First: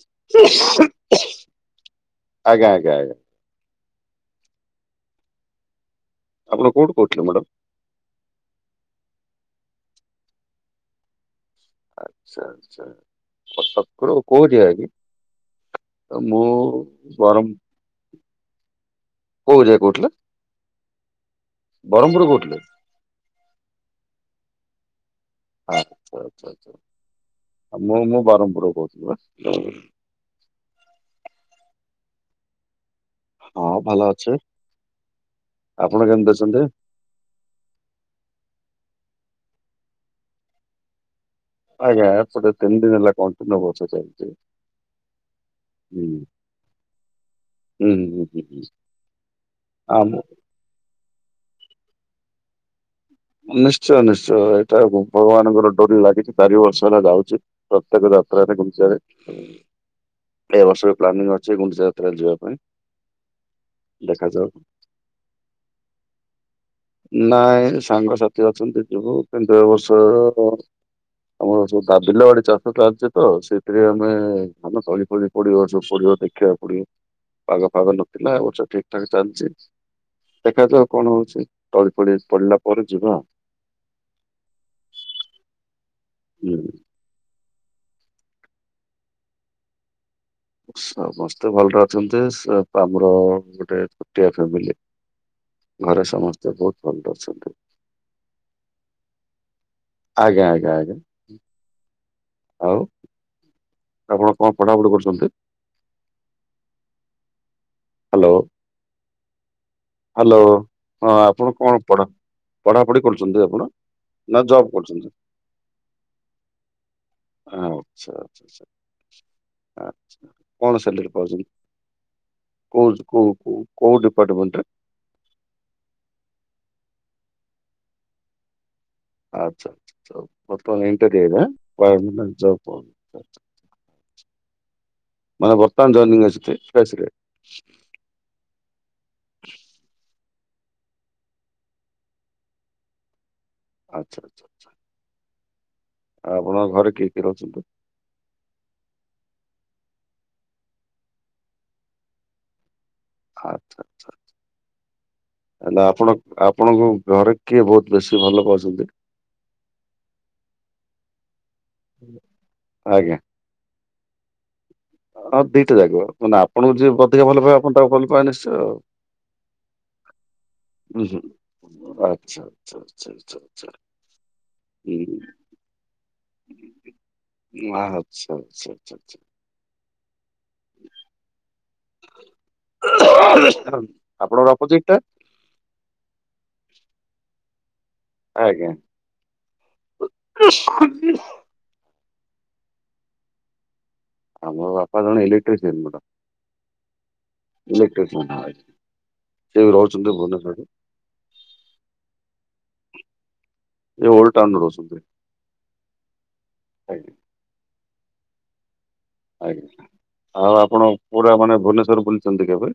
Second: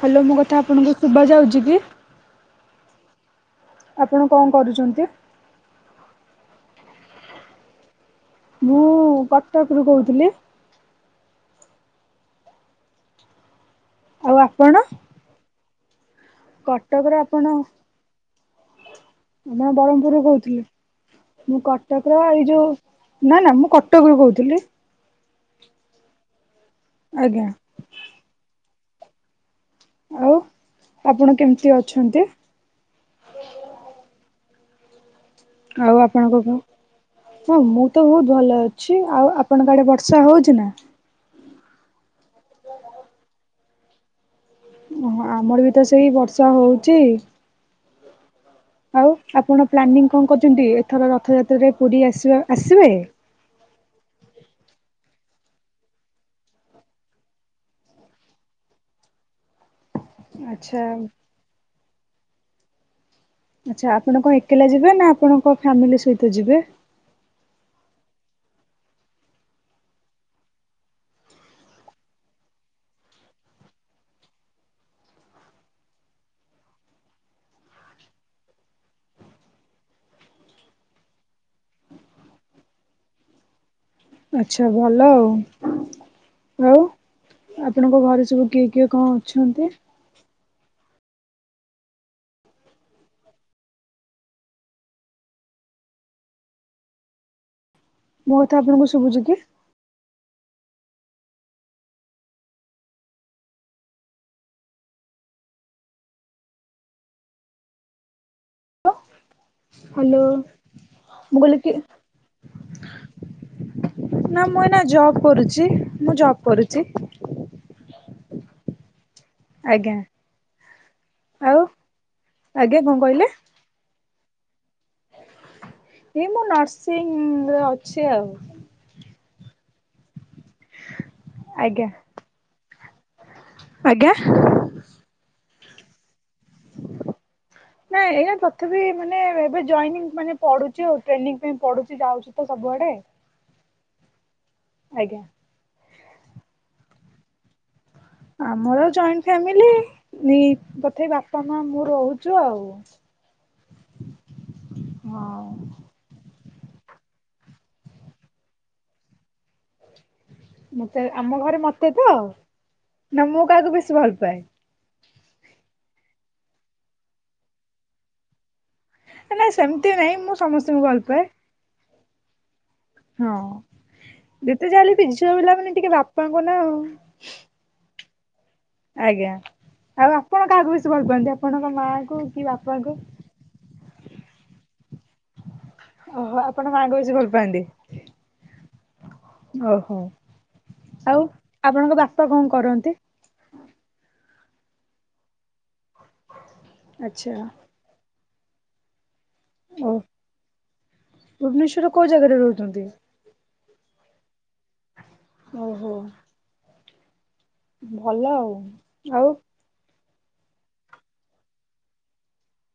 Hello ମୋ କଥା ଆପଣଙ୍କୁ ଶୁଭ ଯାଉଛି କି? ଆଜ୍ଞା ଆଜ୍ଞା ଆଜ୍ଞା ଆପଣ କଣ କରୁଛନ୍ତି? ଆପଣ କୋଉଠୁ କହୁଥିଲେ ମ୍ୟାଡ଼ାମ? ମୁଁ କଟକରୁ କହୁଥିଲି। ଆଛା ଆଚ୍ଛା କଟକ ଆଉ କୋଉ ଜାଗା ଆପଣ? କି? ମୁଁ କଟକରେ ଆପଣ ବରମ୍ ମୁଁ ଏରିଆ କହୁଥିଲେ? ବ୍ରହ୍ମପୁରରୁୁ କହୁଥିଲି ମୁଁ କଟକର ବ୍ରହ୍ମପୁର ଏଇ କହୁଥିଲେ ଯୋଉ ନା ନା ମୁଁ କଟକରୁ କହୁଥିଲି। ଆଛା ଆଚ୍ଛା ଆଛା। ଆଜ୍ଞା। ଆଉ ମୁଁ ମୁଁ ବ୍ରହ୍ମପୁର କହୁଥିଲି ବା। ଆଉ ଆପଣ କେମିତି ଅଛନ୍ତି? ହଁ ଭଲ ଅଛି। ଆପଣ ଆଉ କେମିତି ଆପଣଙ୍କ ଘ ଅଛନ୍ତି? ହଁ ମୁଁ ତ ବହୁତ ଭଲ ଅଛି। ଆଉ ଆପଣଙ୍କ ଆଡେ ବର୍ଷା ହଉଛି ନା? ଆଜ୍ଞା ଏପଟେ ତିନିଦିନି ହେଲା କଣ୍ଟିନିୟୁ ବର୍ଷା ଚାଳିଛି। ଓହୋ ଆମର ବି ତ ସେଇ ବର୍ଷା ହଉଛି। ହୁଁ ହୁଁ ହୁଁ ହୁଁ। ଆଉ ଆପଣ ପ୍ଲାନିଂ ଆମ କଣ କରୁଛନ୍ତି ଏଥର ରଥଯାତ୍ରାରେ ପୁରୀ ଆସିବା ଆସିବେ? ନିଶ୍ଚୟ ନିଶ୍ଚୟ ଏଇଟା ଭଗବାନଙ୍କ ର ଡୋରି ଲାଗିଛି ଚାରି ବର୍ଷ ହେଲା ଯାଉଚି। ପ୍ରତ୍ୟେକ ଯାତ୍ରାରେ ଗୁଣ୍ଡିଚା ରେ। ଏ ଆଚ୍ଛା ବର୍ଷର ପ୍ଲାନିଂ ଅଛି ଗୁଣ୍ଡିଚା ଯାତ୍ରା ଯିବା ପାଇଁ। ଆଚ୍ଛା ଆପଣ କଣ ଦେଖାଯାଉ ଏକେଲା ଯିବେ ନା ଆପଣଙ୍କ ଫ୍ୟାମିଲି ସହିତ ଯିବେ? ନାଇଁ ସାଙ୍ଗସାଥି ଅଛନ୍ତି ଯିବୁ କିନ୍ତୁ ଏ ବର୍ଷ ଆମର ସବୁ ବିଲ ବାଡ଼ି ଚାଷ ଚାଲିଛି ତ ସେଥିରେ ଆମେ ଧାନ ତଳି ପଳି ପଡ଼ିବ ସବୁ ପଡ଼ିବ ଦେଖିବାକୁ ପଡ଼ିବ ପାଗ ଫାଗ ନଥିଲା [unintelligible] ଠିକ୍ ଠାକ୍ ଚାଲିଛି। ଦେଖାଯାଉ କଣ ହଉଛି ତଳି ପଳି ପଡ଼ିଲା ପରେ ଯିବା। ଆଚ୍ଛା ଭଲ ହୁଁ ଆଉ ଆପଣ ଙ୍କ ଘରେ ସବୁ କିଏ କିଏ କଣ ଅଛନ୍ତି? ସମସ୍ତେ ଭଲରେ ଅଛନ୍ତି ଆମର ଗୋଟେ ଛୋଟିଆ ଫ୍ୟାମିଲି। ଘରେ ସମସ୍ତେ ବହୁତ୍ ଭଲ ରେ ଅଛନ୍ତି। ମୋ କଥା ଆପଣଙ୍କୁ ଶୁଭୁଛି କି? ଆଜ୍ଞା ଆଜ୍ଞା ଆଜ୍ଞା। ଆଉ ଆପଣ କଣ ପଢ଼ାପଢ଼ି କରୁଚନ୍ତି? ହ୍ୟାଲୋ ହ୍ୟାଲୋ ହଁ ମୁଁ ଆପଣ କହିଲି କି କଣ ପଢା଼ ପଢ଼ାପଢି କରୁଛନ୍ତି ଆପଣ। ନା ମୁଁ ଏଇନା ଜବ୍ କରୁଛି ମୁଁ ଜବ୍ କରୁଛି। ଆଚ୍ଛା ଆଚ୍ଛା ଆଜ୍ଞା ଆଚ୍ଛା କଣ ସାଲେରୀ ପାଉଛନ୍ତି? ଆଉ ଆଜ୍ଞା କୋଉ କଣ କହିଲେ? କୋଉ କୋଉ ଡିପାର୍ଟମେଣ୍ଟ ରେ? ଏଇ ମୁଁ ନର୍ସିଂ ରେ ଅଛି ଆଉ। ଆଚ୍ଛା ଆଚ୍ଛା ହଉ ଆଜ୍ଞା। [unintelligible] ଆଜ୍ଞା। ମାନେ ବର୍ତ୍ତମାନ ଜଇନିଙ୍ଗ୍ ଆସିଛି [unintelligible] ନାଇଁ ଏଇନେ ତଥାପି ମାନେ ଏବେ ଜଇନିଙ୍ଗ୍ ମାନେ ପଢୁଛି ଆଉ ଟ୍ରେନିଂ ପାଇଁ ପଢୁଛି ଯାଉଛି ତ ସବୁଆଡ଼େ। ଆଚ୍ଛା ଆଚ୍ଛା ଆଚ୍ଛା। ଆଜ୍ଞା। ଆଉ ଆପଣଙ୍କ ଘରେ କିଏ କିଏ ରହୁଛନ୍ତି? ଆମର ଜଏଣ୍ଟ୍ ଫ୍ୟାମିଲି ତଥାପି [unintelligible] ବାପା, ମା, ମୁଁ ରହୁଛୁ ଆଉ। ଆଚ୍ଛା ଆଚ୍ଛା। ହଁ ହେଲା ଆପଣ ଆପଣଙ୍କ ଘରେ କିଏ ବହୁତ ବେଶୀ ଭଲ ପାଉଚନ୍ତି? ମତେ ଆମ ଘରେ ମତେ ତ ଆଜ୍ଞା। ନା ମୁଁ କାହାକୁ ବେଶୀ ଭଲ ପାଏ। ହଁ ଦିଟା ଜାକ ମାନେ ଆପଣଙ୍କୁ ଯିଏ ଅଧିକ ଭଲପାଇବ ଆପଣ ତାକୁ ଭଲ ପାଇବେ ନିଶ୍ଚୟ। ନାଇଁ ସେମିତି ନାଇଁ ମୁଁ ସମସ୍ତଙ୍କୁ ହୁଁ ଭଲ ହୁଁ। ପାଏ। ଆଚ୍ଛା ଆଚ୍ଛା। ଆଚ୍ଛା ହଁ ଆଚ୍ଛା ଯେତେ ଯାହାହେଲେ ବି ହୁଁ ଝିଅ ପିଲାମାନେ ଟିକେ ବାପାଙ୍କୁ ନା [unintelligible] ଆଚ୍ଛା ଆଚ୍ଛା। ଆଚ୍ଛା ଆଚ୍ଛା। ଆଜ୍ଞା ଆଉ ଆପଣ କାହାକୁ ବେଶୀ ଭଲ ପାଆନ୍ତି ଆପଣଙ୍କ ମାଆଙ୍କୁ କି ବାପାଙ୍କୁ? ଆପଣଙ୍କର ଅପୋଜିଟ୍ ଟା। ଓହୋ ଆପଣ ମା ଙ୍କୁ ବେଶୀ ଭଲ ପାଆନ୍ତି। ଆଜ୍ଞା। ଓହୋ। ଆଉ ଆପଣଙ୍କ ବାପା କଣ କରନ୍ତି? ଆମ ବାପା ଜଣେ ଇଲେକ୍ଟ୍ରିସିଆନ୍ [unintelligible] ଆଚ୍ଛା। ଇଲେକ୍ଟ୍ରିସିଆନ୍। ସେ ବି ଓ ରହୁଛନ୍ତି ଭୁବନେଶ୍ୱର ରେ। ଭୁବନେଶ୍ଵର କୋଉ ଜାଗାରେ ରହୁଛନ୍ତି? ଯୋଉ ଓଲ୍ଡ ଟାଉନ୍ ରେ ରହୁଛନ୍ତି। ଓ ହୋ। ଆଜ୍ଞା। ଭଲ ଆଉ। ଆଉ ଆଜ୍ଞା ଆଉ ଆପଣ ପୁରା ମାନେ ଭୁବନେଶ୍ୱର ବୁଲିଛନ୍ତି କେବେ?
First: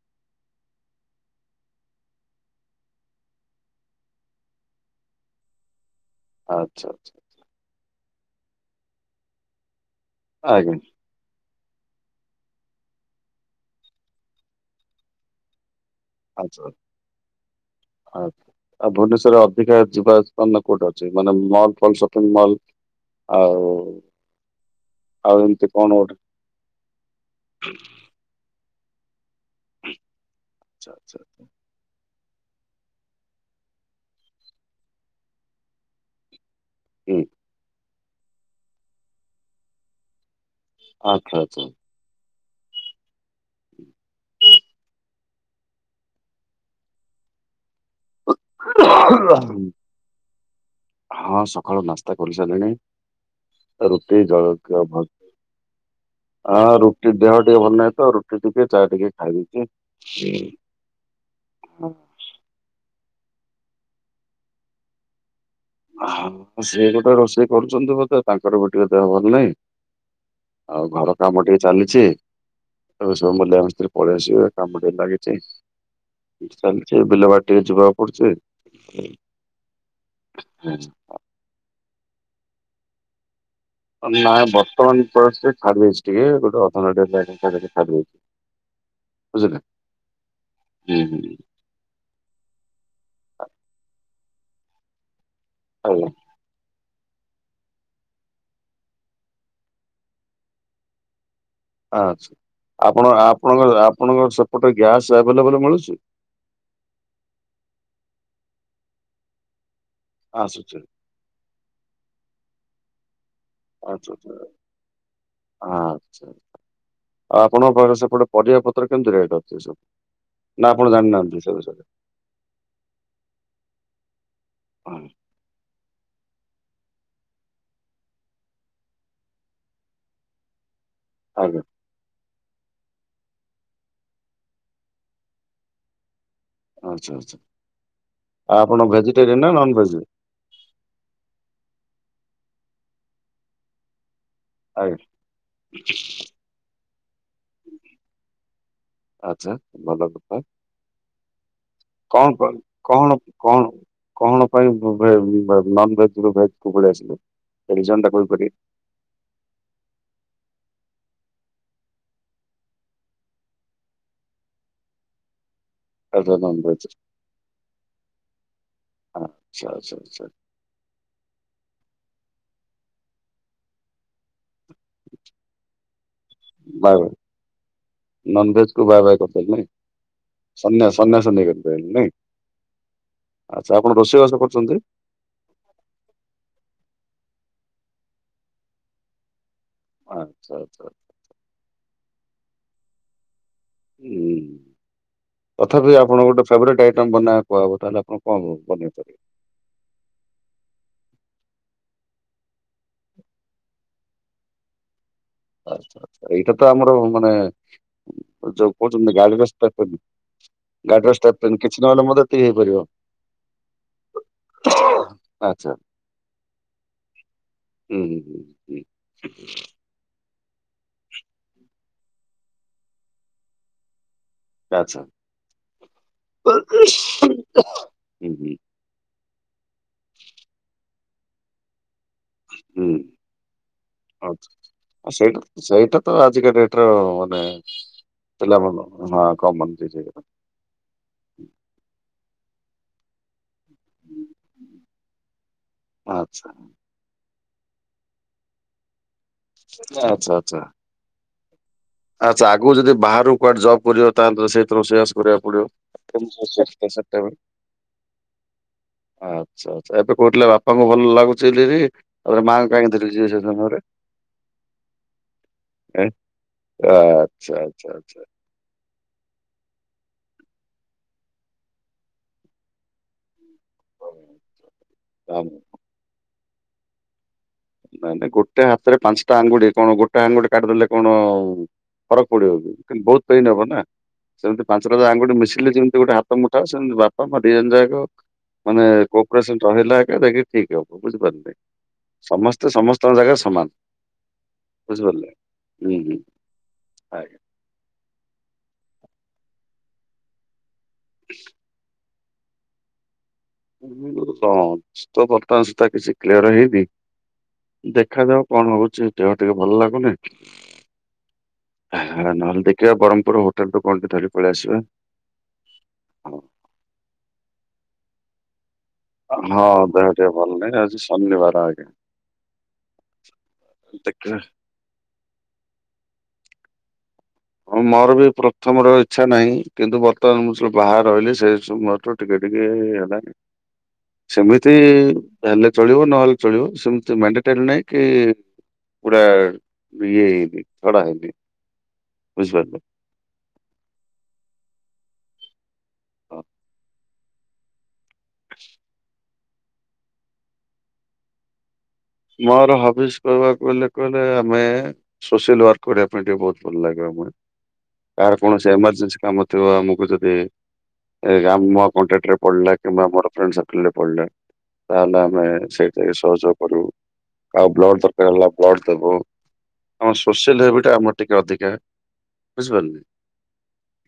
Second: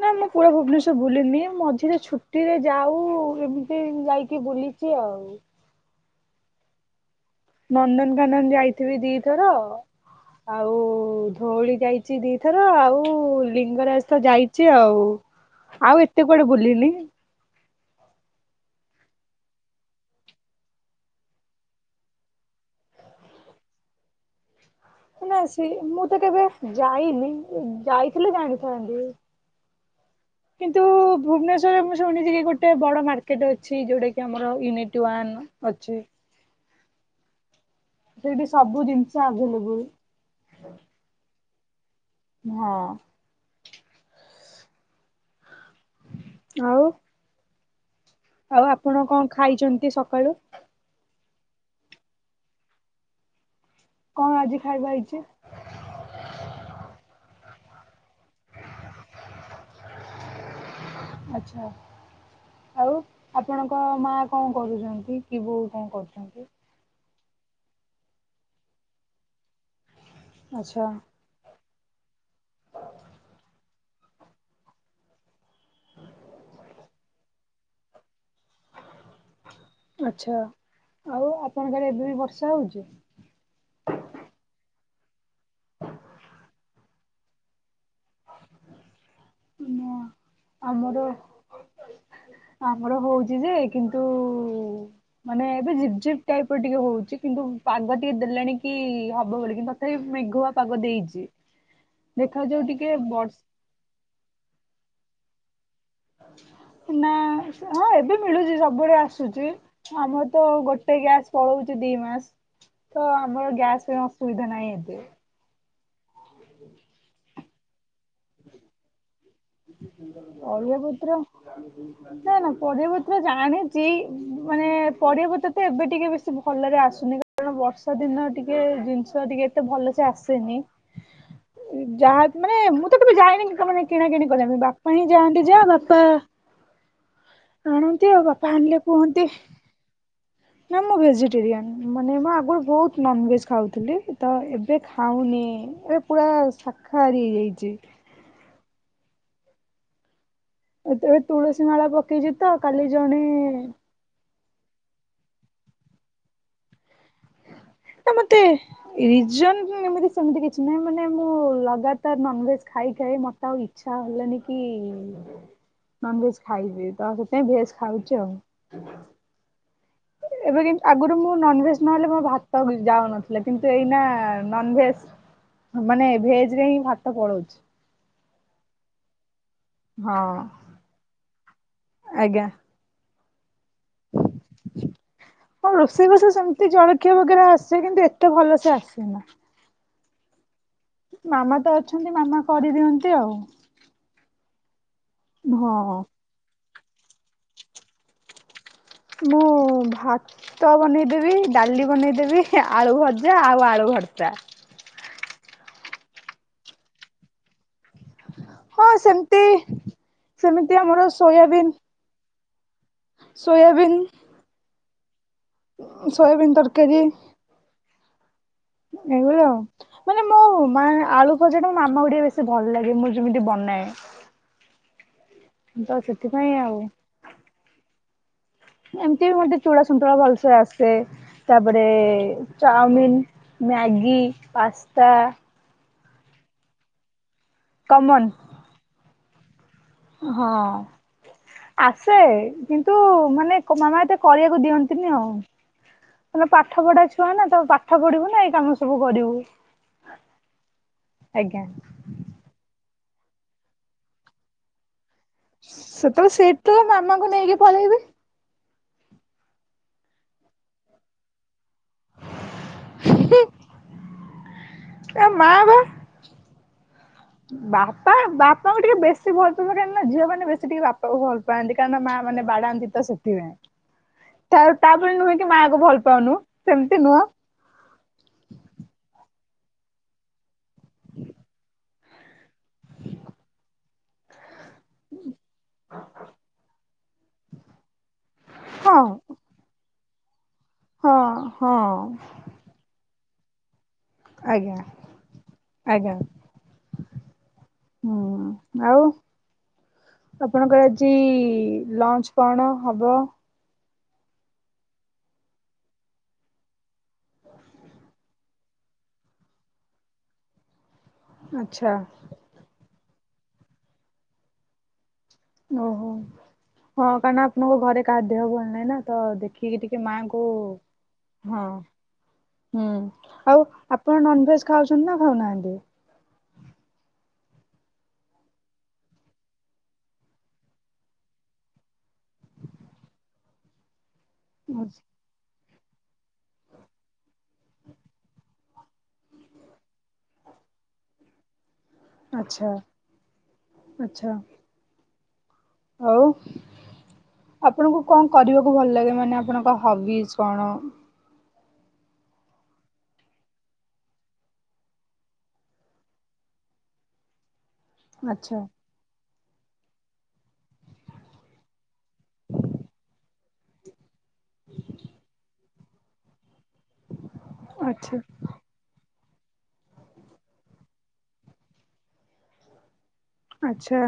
ନା ମୁଁ ପୁରା ଭୁବନେଶ୍ୱର ବୁଲିନି। ମଝିରେ ଛୁଟିରେ ଯାଉ ଏମିତି ଯାଇକି ବୁଲି ଚି ଆଉ। ଆଛା ଆଛା। ନନ୍ଦନକାନନ ଯାଇଥିବି ଦିଥର ଆଉ ଆଜ୍ଞା ଧଉଳି ଯାଇଛି। ଦିଥର ଆଉ ଲିଙ୍ଗରାଜ ତ ଯାଇଛି ଆଉ। ଆଉ ଏ ଆଛା ଆଛା। ଆଉ ଭୁବନେଶ୍ଵରରେ ଅଧିକା ଯିବା କୋଉଁଠି ଅଛି ମାନେ ମଲ ଫଲ ସପିଙ୍ଗ ମଲ? ଆଉ ନା ଆଉ ଏମିତି ସେ କଣ ମୁଁ ଗୋଟେ ତ କେବେ ଯାଇନି ଯାଇଥିଲେ ଜାଣିଥାନ୍ତି। କିନ୍ତୁ ଆଚ୍ଛା ଆଚ୍ଛା ଭୁବନେଶ୍ୱର ମୁଁ ଶୁଣିଛି କି ଗୋଟେ ବଡ଼ ମାର୍କେଟ ଅଛି। ଯୋଉଁଟା କି ଆମର ୟୁନିଟ ୱନ୍ ଅଛି। ହୁଁ। ସେଇଠି ସବୁ ଜିନିଷ ଆଭେଲେବୁଲ। ଆଛା ଆଛା। ହଁ। ଆଉ ଆଉ ଆପଣ କଣ ଖାଇଛନ୍ତି ସକାଳୁ। ହଁ ସକାଳୁ ନାସ୍ତା କରି ସାରିଲିଣି ରୁଟି କଣ ଆଜି ଜଳଖିଆ ଖାଇବା ଉଭୟ ହେଇଛି? [unintelligible] ହଁ ରୁଟି ଦେହ ଟିକେ ଭଲ ନାହିଁ ତ ରୁଟି ଟିକେ ତାହା ଟିକେ ଖାଇଦେଇଛି। ଆଛା ଆଉ ଆପଣଙ୍କ ମା କଣ କରୁଛନ୍ତି କି ବୋଉ? କଣ କରୁଛନ୍ତି? ହଁ ସେଏ ଗୋଟେ ରୋଷେଇ କରୁଛନ୍ତି ବୋଧେ ତାଙ୍କର ବି ଟିକେ ଦେହ ଭଲ ନାହିଁ। ଆଚ୍ଛା ଆଉ ଘର କାମ ଟିକେ ଚାଲିଚି ଏବେ ସବୁ ମୁଲିଆ ମିସ୍ତ୍ରୀ ପଳେଇ ଆସିବେ କାମ ଟିକେ ଲାଗିଛି। ଚାଲିଚି ବିଲବାଡ଼ି ଟିକେ ଯିବାକୁ ପଡୁଛି। ଆଛା। ହୁଁ। ଆଉ ଆପଣଙ୍କରେ ଏବେ ବି ବର୍ଷା ହଉଛି। ନାଁ ବର୍ତ୍ତମାନ ପରେ ସେ ଛାଡି ଯାଇଚି ଟିକେ ଗୋଟେ। [unintelligible] ବୁଝିଲେ ନା ହୁଁ ଆମର ହୁଁ ଆମର ହଉଛି ଯେ କିନ୍ତୁ ମାନେ ଏବେ ଆଜ୍ଞା ଝିପିଝିପି ଟାଇପ ର ଟିକେ ହଉଛି। କିନ୍ତୁ ପାଗ ଟିକେ ଦେଲାଣି କି ହବ ବୋଲି କିନ୍ତୁ ତଥାପି ମେଘୁଆ ପାଗ ଦେଇଛି। ଆଛା ଦେଖାଯାଉ ଟିକେ ଆପଣ ବର୍ଷ ଆପଣଙ୍କ ଆପଣଙ୍କ ସେପଟେ ଗ୍ୟାସ୍ ଆଭେଲେବଲ ମିଳୁଛି। ନା ହଁ ଏବେ ମିଳୁଛି ସବୁବେଳେ ଆସୁଛି। ଆମର ତ ଆସୁଛି। ଗୋଟେ ଗ୍ୟାସ ପଳଉଛି ଦି ମାସ ତ ଆମର ଗ୍ୟାସ ଅସୁବିଧା ନାହିଁ ଏବେ। ଆଛା ଆଉ ଆପଣଙ୍କ ପାଖରେ ସେପଟେ ପରିବାପତ୍ର କେମିତି ରେଟ୍। ଛି ନା ପରିବା ଆପଣ ପତ୍ର ଜାଣିନାହାନ୍ତି ସେ ବିଷୟରେ। ନା ନା ପରିବାପତ୍ର ଜାଣିଚି ମୁଁ ପରିବାପତ୍ର ଏବେ ଟିକେ ବେଶୀ ଭଲରେ ଆସୁନି। କାରଣ ବର୍ଷା ଦିନ ଟିକେ ଜିନିଷ ଟିକେ ଏତେ ଭଲସେ ଆସେନି। ଆଜ୍ଞା। ଯାହା ମାନେ ମୁଁ ତ କେବେ ଯାଇନି କି କିଣା କିିଣି ବାପା ହିଁ ଯାଆନ୍ତି ଯା ବାପା ଆଚ୍ଛା ଆଚ୍ଛା ଆଣନ୍ତି ଆଉ ବାପା ଆପଣ ଆଣିଲେ କୁହନ୍ତି ଭେଜିଟେରିଆନ ନା ନନ ଭେଜ ନା ମୁଁ ଭେଜିଟେରିଆନ୍ ମାନେ ମୁଁ ଆଗରୁ ବହୁତ ନନଭେଜ୍ ଖାଉଥିଲି ତ ଏବେ ଏବେ ଆଜ୍ଞା ଖାଉନି ଏବେ ପୁରା ଶାଖହାରି ହେଇଯାଇଛି। ଆଛା ଭଲ କଥା। ଏବେ ତୁଳସୀ ପକେ କଣ କହିବି କଣ କଣ କଣ ପାଇଁ ବ-ଭେ-ଭେ ନନଭେଜରୁ ଭେଜକୁ ପଳେଇ ଆସିଲୁ, ତ ରିଜନଟା ମତେ କହିପାରିବେ? ରିଜନ ହିଁ ଏମିତି ସେମିତି କିଛି ନାହିଁ, ମାନେ ମୁଁ ଲଗାତାର ନନଭେଜ ଖାଇ ଖାଇ ମତେ ତେ ଆଉ ଇଚ୍ଛା ହେଲାନି କି [inaudible] ନନଭେଜ ନନ ଭେଜ ଖାଇବି ତ ସେଥିପାଇଁ ଭେଜ ଖାଉଛି ଆଉ। ଆଚ୍ଛା ଆଚ୍ଛା ଆଚ୍ଛା। ଏବେ କିନ୍ତୁ ଆଗୁରୁ ମୁଁ ନନଭେଜ୍ ନହେଲେ ମୋ ଭାତ ଯାଉନଥିଲା କିନ୍ତୁ ଏଇନା ନନଭେଜ ମାନେ ଭେଜରେ ହିଁ ଭାତ ପଳଉଛି। ନନଭେଜକୁ ବାଏ ବାଏ କରିଦେବେ ନୁହେଁ। ହଁ। ସନ୍ନ୍ୟାସ ସନ୍ନ୍ୟାସ ନେଇଗଲ କି ପ୍ରାୟ ନାଇଁ? ଆଜ୍ଞା। ଆଚ୍ଛା ଆପଣ ରୋଷେଇ ବାସ କରୁଛନ୍ତି? ହଁ ରୋଷେଇବାସ ସେମିତି ଜଳଖିଆ ବଗେରା ଆସେ କିନ୍ତୁ ଏତେ ଭଲ ସେ ଆସେନା। ଆଚ୍ଛା ଆଚ୍ଛା। ମାମା ତ ଅଛନ୍ତି, ମାମା କରିଦିଅନ୍ତି ଆଉ। ହୁଁ, ହଁ ତଥାପି ଆପଣ ଗୋଟେ ସବରେଟ୍ ଆଇଟମ୍ ବନେଇବାକୁ କୁହାହବ, ତାହେଲେ ଆପଣ କଣ କଣ ବନେଇପାରିବେ? ମୁଁ ଭାତ ତ ବନେଇଦେବି, ଡାଲି ବନେଇଦେବି, ଆଳୁ ଭଜା ଆଉ ଆଳୁ ଭର୍ତା। ଆଚ୍ଛା ଆଚ୍ଛା। ଏଇଟା ତ ଆମର ମାନେ ଯୋଉ ହଁ କହୁଛନ୍ତି ଗାଡି ସେମିତି ସେମିତି ଆମର [unintelligible] କିଛି ନହେଲେ ମଧ୍ୟ ଟି ହେଇପାରିବ। ସୋୟାବିନ ହ ସୋୟାବିନ ତରକାରୀ ହୁଁ ହୁଁ ହୁଁ। ହୁଁ ଏଇଭଳିଆ ଆଉ। ମାନେ ମୋ ମା ଆଳୁ ଭଜାଟା ମୋ ମାମାକୁ ଟିକେ ବେଶୀ ଭଲ ଲାଗେ, ମୁଁ ଯେମିତି ବନାଏ। ଆଚ୍ଛା। ତ ସେଥିପାଇଁ ଆଉ। ହୁଁ ହୁଁ ଏମିତି ବି ମତେ ଚୁଡ଼ା ସନ୍ତୁଳା ଭଲସେ ଆସେ। ତାପରେ ହୁଁ ଚାଓମିନ, ମ୍ୟାଗି, ଆଚ୍ଛା। ପାସ୍ତା ଆଉ ସେଇଟା ସେଇଟା ତ ଆଜିକା ଡେଟର ମାନେ କମନ ପିଲାମାନେ ହଁ କମନ୍ ସେଇ ସେଇଟା। ହଁ ଆସେ, କିନ୍ତୁ ମାନେ ମାମା ଏତେ କରିବାକୁ ଦିଅନ୍ତିନି ଆଉ। ଆଚ୍ଛା ମାନେ ପାଠ ପାଠପଢ଼ା ଛୁଆ ନା, ତ ପାଠ ପଢ଼ିବୁ ନା ଏଇ କାମ ସବୁ କରିବୁ। ନାଁ, ଆଚ୍ଛା ଆଚ୍ଛା। ଆଜ୍ଞା। ଆଚ୍ଛା। ଆଗୁକୁ ଯଦି ବାହାରୁକୁ କୁଆଡେ ଜବ କରିବ ତାହେଲେ ସେ ତ ରୋଷେଇବାସ କରିବାକୁ ପଡିବ। ସେତେବେଳେ ସେତେବେଳେ [unintelligible] ସାତଟା ମାମାଙ୍କୁ ବେଳେ। ନେଇକି ପଳେଇବି ଆଚ୍ଛା ଆଚ୍ଛା। ଏବେ କହୁଥିଲେ ବାପାଙ୍କୁ ଭଲ ଲାଗୁଛି ବିଲି କିରି, ତାପରେ ମା [unintelligible] ଭାବରେ ଆ ମା ବା, ଆଚ୍ଛା ଆଚ୍ଛା ଆଚ୍ଛା। ବାପା- ବାପାଙ୍କୁ ଟିକେ ବେଶୀ ଭଲ ପାଇବା କାହିଁକିନା ଝିଅମାନେ ବେଶୀ ଟିକେ ବାପାକୁ ଭଲ ପାଆନ୍ତି, କାରଣ ମାଆମାନେ ବାଡ଼ାନ୍ତି ତ ସେଥିପାଇଁ। ତା ତାପରେ ନୁହେଁ କି ମାକୁ ଭଲ ପାଉନୁ, ସେମତି ନୁହଁ। ନାଇଁ ନାଇଁ, ଗୋଟେ ହାତରେ ପାଞ୍ଚଟା ଆଙ୍ଗୁଟି, କଣ ଗୋଟେ ଆଙ୍ଗୁଟି କାଟିଦେଲେ କଣ ଆଉ ଫରକ ପଡିବ କି, କିନ୍ତୁ ବହୁତ ପେନ୍ ହବ ନା? ସେମିତି ପାଞ୍ଚଟା ଯାକ ଆଙ୍ଗୁଟି ମିଶିଲେ ଯେମିତି ଗୋଟେ ହାତ ମୁଠା ହୁଏ, ସେମତି ବାପା ମା ଦି ଜଣ ଯାକ ମାନେ ହଁ କୋପରେସନ ରହିଲା ଆକା ଯାଇକି ଠିକ ହବ, ହଁ ବୁଝିପାରୁଛନ୍ତି? ହଁ ସମସ୍ତେ ସମସ୍ତଙ୍କ ଜାଗାରେ ସମାନ। ଆଜ୍ଞା ବୁଝିପାରିଲେ ଆଜ୍ଞା ହୁଁ-ହୁଁ ଆଜ୍ଞା। ହୁଁ ଆଉ ଆପଣଙ୍କର ଆଜି ଲଞ୍ଚ କଣ ହବ? ଲଞ୍ଚ ତ ବର୍ତ୍ତମାନ ସୁଦ୍ଧା କିଛି କ୍ଲିୟର ହେଇନି। ଦେଖାଯାଉ କଣ ହଉଛି ଦେହ ଟିକେ ଭଲ ଲାଗୁନି। ଆଚ୍ଛା ହେରା ନହେଲେ ଦେଖିବା ବ୍ରହ୍ମପୁର ହୋଟେଲରୁ କଣଟେ ଧରି ପଳେଇ ଆସିବା। ଓହୋ ହଁ କାରଣ ଆପଣଙ୍କ ଘରେ କାହା ଦେହ ଭଲ ନାହିଁ ନା। ତ ହଁ ଦେଖିକି ଦେହ ଟିକେ ମାଆଙ୍କୁ ଭଲ ନାହିଁ ଆଜି ହଁ ଶନିବାର ଆଜ୍ଞା। ହୁଁ ଆଉ ଆପଣ ଦେଖିବା ନନଭେଜ୍ ଖାଉଚନ୍ତି ନା ଖାଉନାହାନ୍ତି? ହଁ ମୋର ବି ପ୍ରଥମରୁ ଇଚ୍ଛା ନାହିଁ କିନ୍ତୁ ବର୍ତ୍ତମାନ ମୁଁ ସେ ବାହାରେ ରହିଲି ସେବୁ [unintelligible] ଟିକେ-ଟିକେ ହେଲା ସେମିତି ହେଲେ ଚଳିବ ନହେଲେ ଚଳିବ ସେମତି ମେଣ୍ଡାଟେରି ନାଇଁ କି ପୁରା ଇଏ ଛଡା ହେଇନି। ବୁଝିପାରିଲେ ଆଚ୍ଛା-ଆଚ୍ଛା। ଆଉ ହଁ। ଆପଣଙ୍କୁ କଣ କରିବାକୁ ଭଲ ଲାଗେ ମାନେ ଆପଣଙ୍କ ହବିଜ୍ କଣ? ମୋର ହବିଜ୍ କହିବାକୁ ଗଲେ କହିଲେ ଆମେ ସୋସିଆଲ ୱାର୍କ କରିବା ପାଇଁ ଟିକେ ବହୁତ୍ ଭଲ୍ ଲାଗେ, କହାର ଆଚ୍ଛା କୌଣସି ଏମର୍ଜେନ୍ସି କାମ ତ ଆମକୁ ଯଦି ମୋ କଣ୍ଟାକ୍ଟରେ ପଡିଲା କିମ୍ବା ମୋର ଫ୍ରେଣ୍ଡ ସର୍କଲ ରେ ପଡିଲା ତାହେଲେ ଆମେ ସେଇଟି ଯାଇକି ସହଯୋଗ କରୁ, ଆଉ ବ୍ଲଡ ଆଚ୍ଛା ଦରକାର ହେଲା ବ୍ଲଡ୍ ଦବୁ, ଆମ ସୋସିଆଲ ହେବିଟା ଆମର ଟିକେ ଅଧିକା ବୁଝିପାରିଲେ। ଆଛା।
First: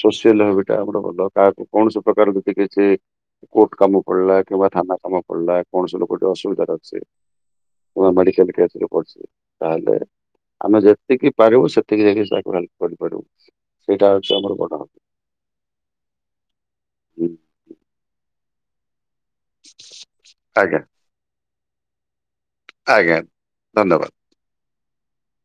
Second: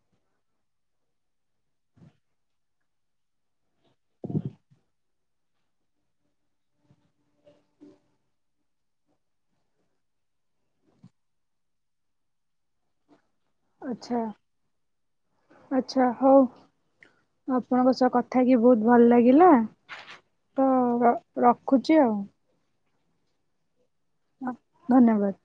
ସୋସିଆଲ୍ ହବିଟା ଆମର ଭଲ, କାହାକୁ କୌଣସି ପ୍ରକାର ଯଦ କିଛି କୋର୍ଟ କାମ ପଡିଲା କିମ୍ବା ଥାନା କାମ ପଡିଲା କୌଣସି ଲୋକଟି ଅସୁବିଧାରେ ଅଛି କିମ୍ବା ମଡ଼ିକେଲ୍ କେସରେ ପଡିଚି ତାହେଲେ ଆମେ ଯେତିକି ପାରିବୁ ସେତିକି ଯାଇକି ତାକୁ ହେଲ୍ପ କରିପାରିବୁ। ସେଇଟା ଆଚ୍ଛା ହଉଛି ଆମର [unintelligible] ଆଚ୍ଛା ହଉ ହୁଁ। ଆପଣଙ୍କ ସହ କ ଥା ହେଇକିି ବହୁତ୍ ଭଲ୍ ଲାଗିଲା ତ ଆଜ୍ଞା ରଖୁଚି ଆଉ। ଆଜ୍ଞା ଧନ୍ୟବାଦ୍। ଧନ୍ୟବାଦ୍।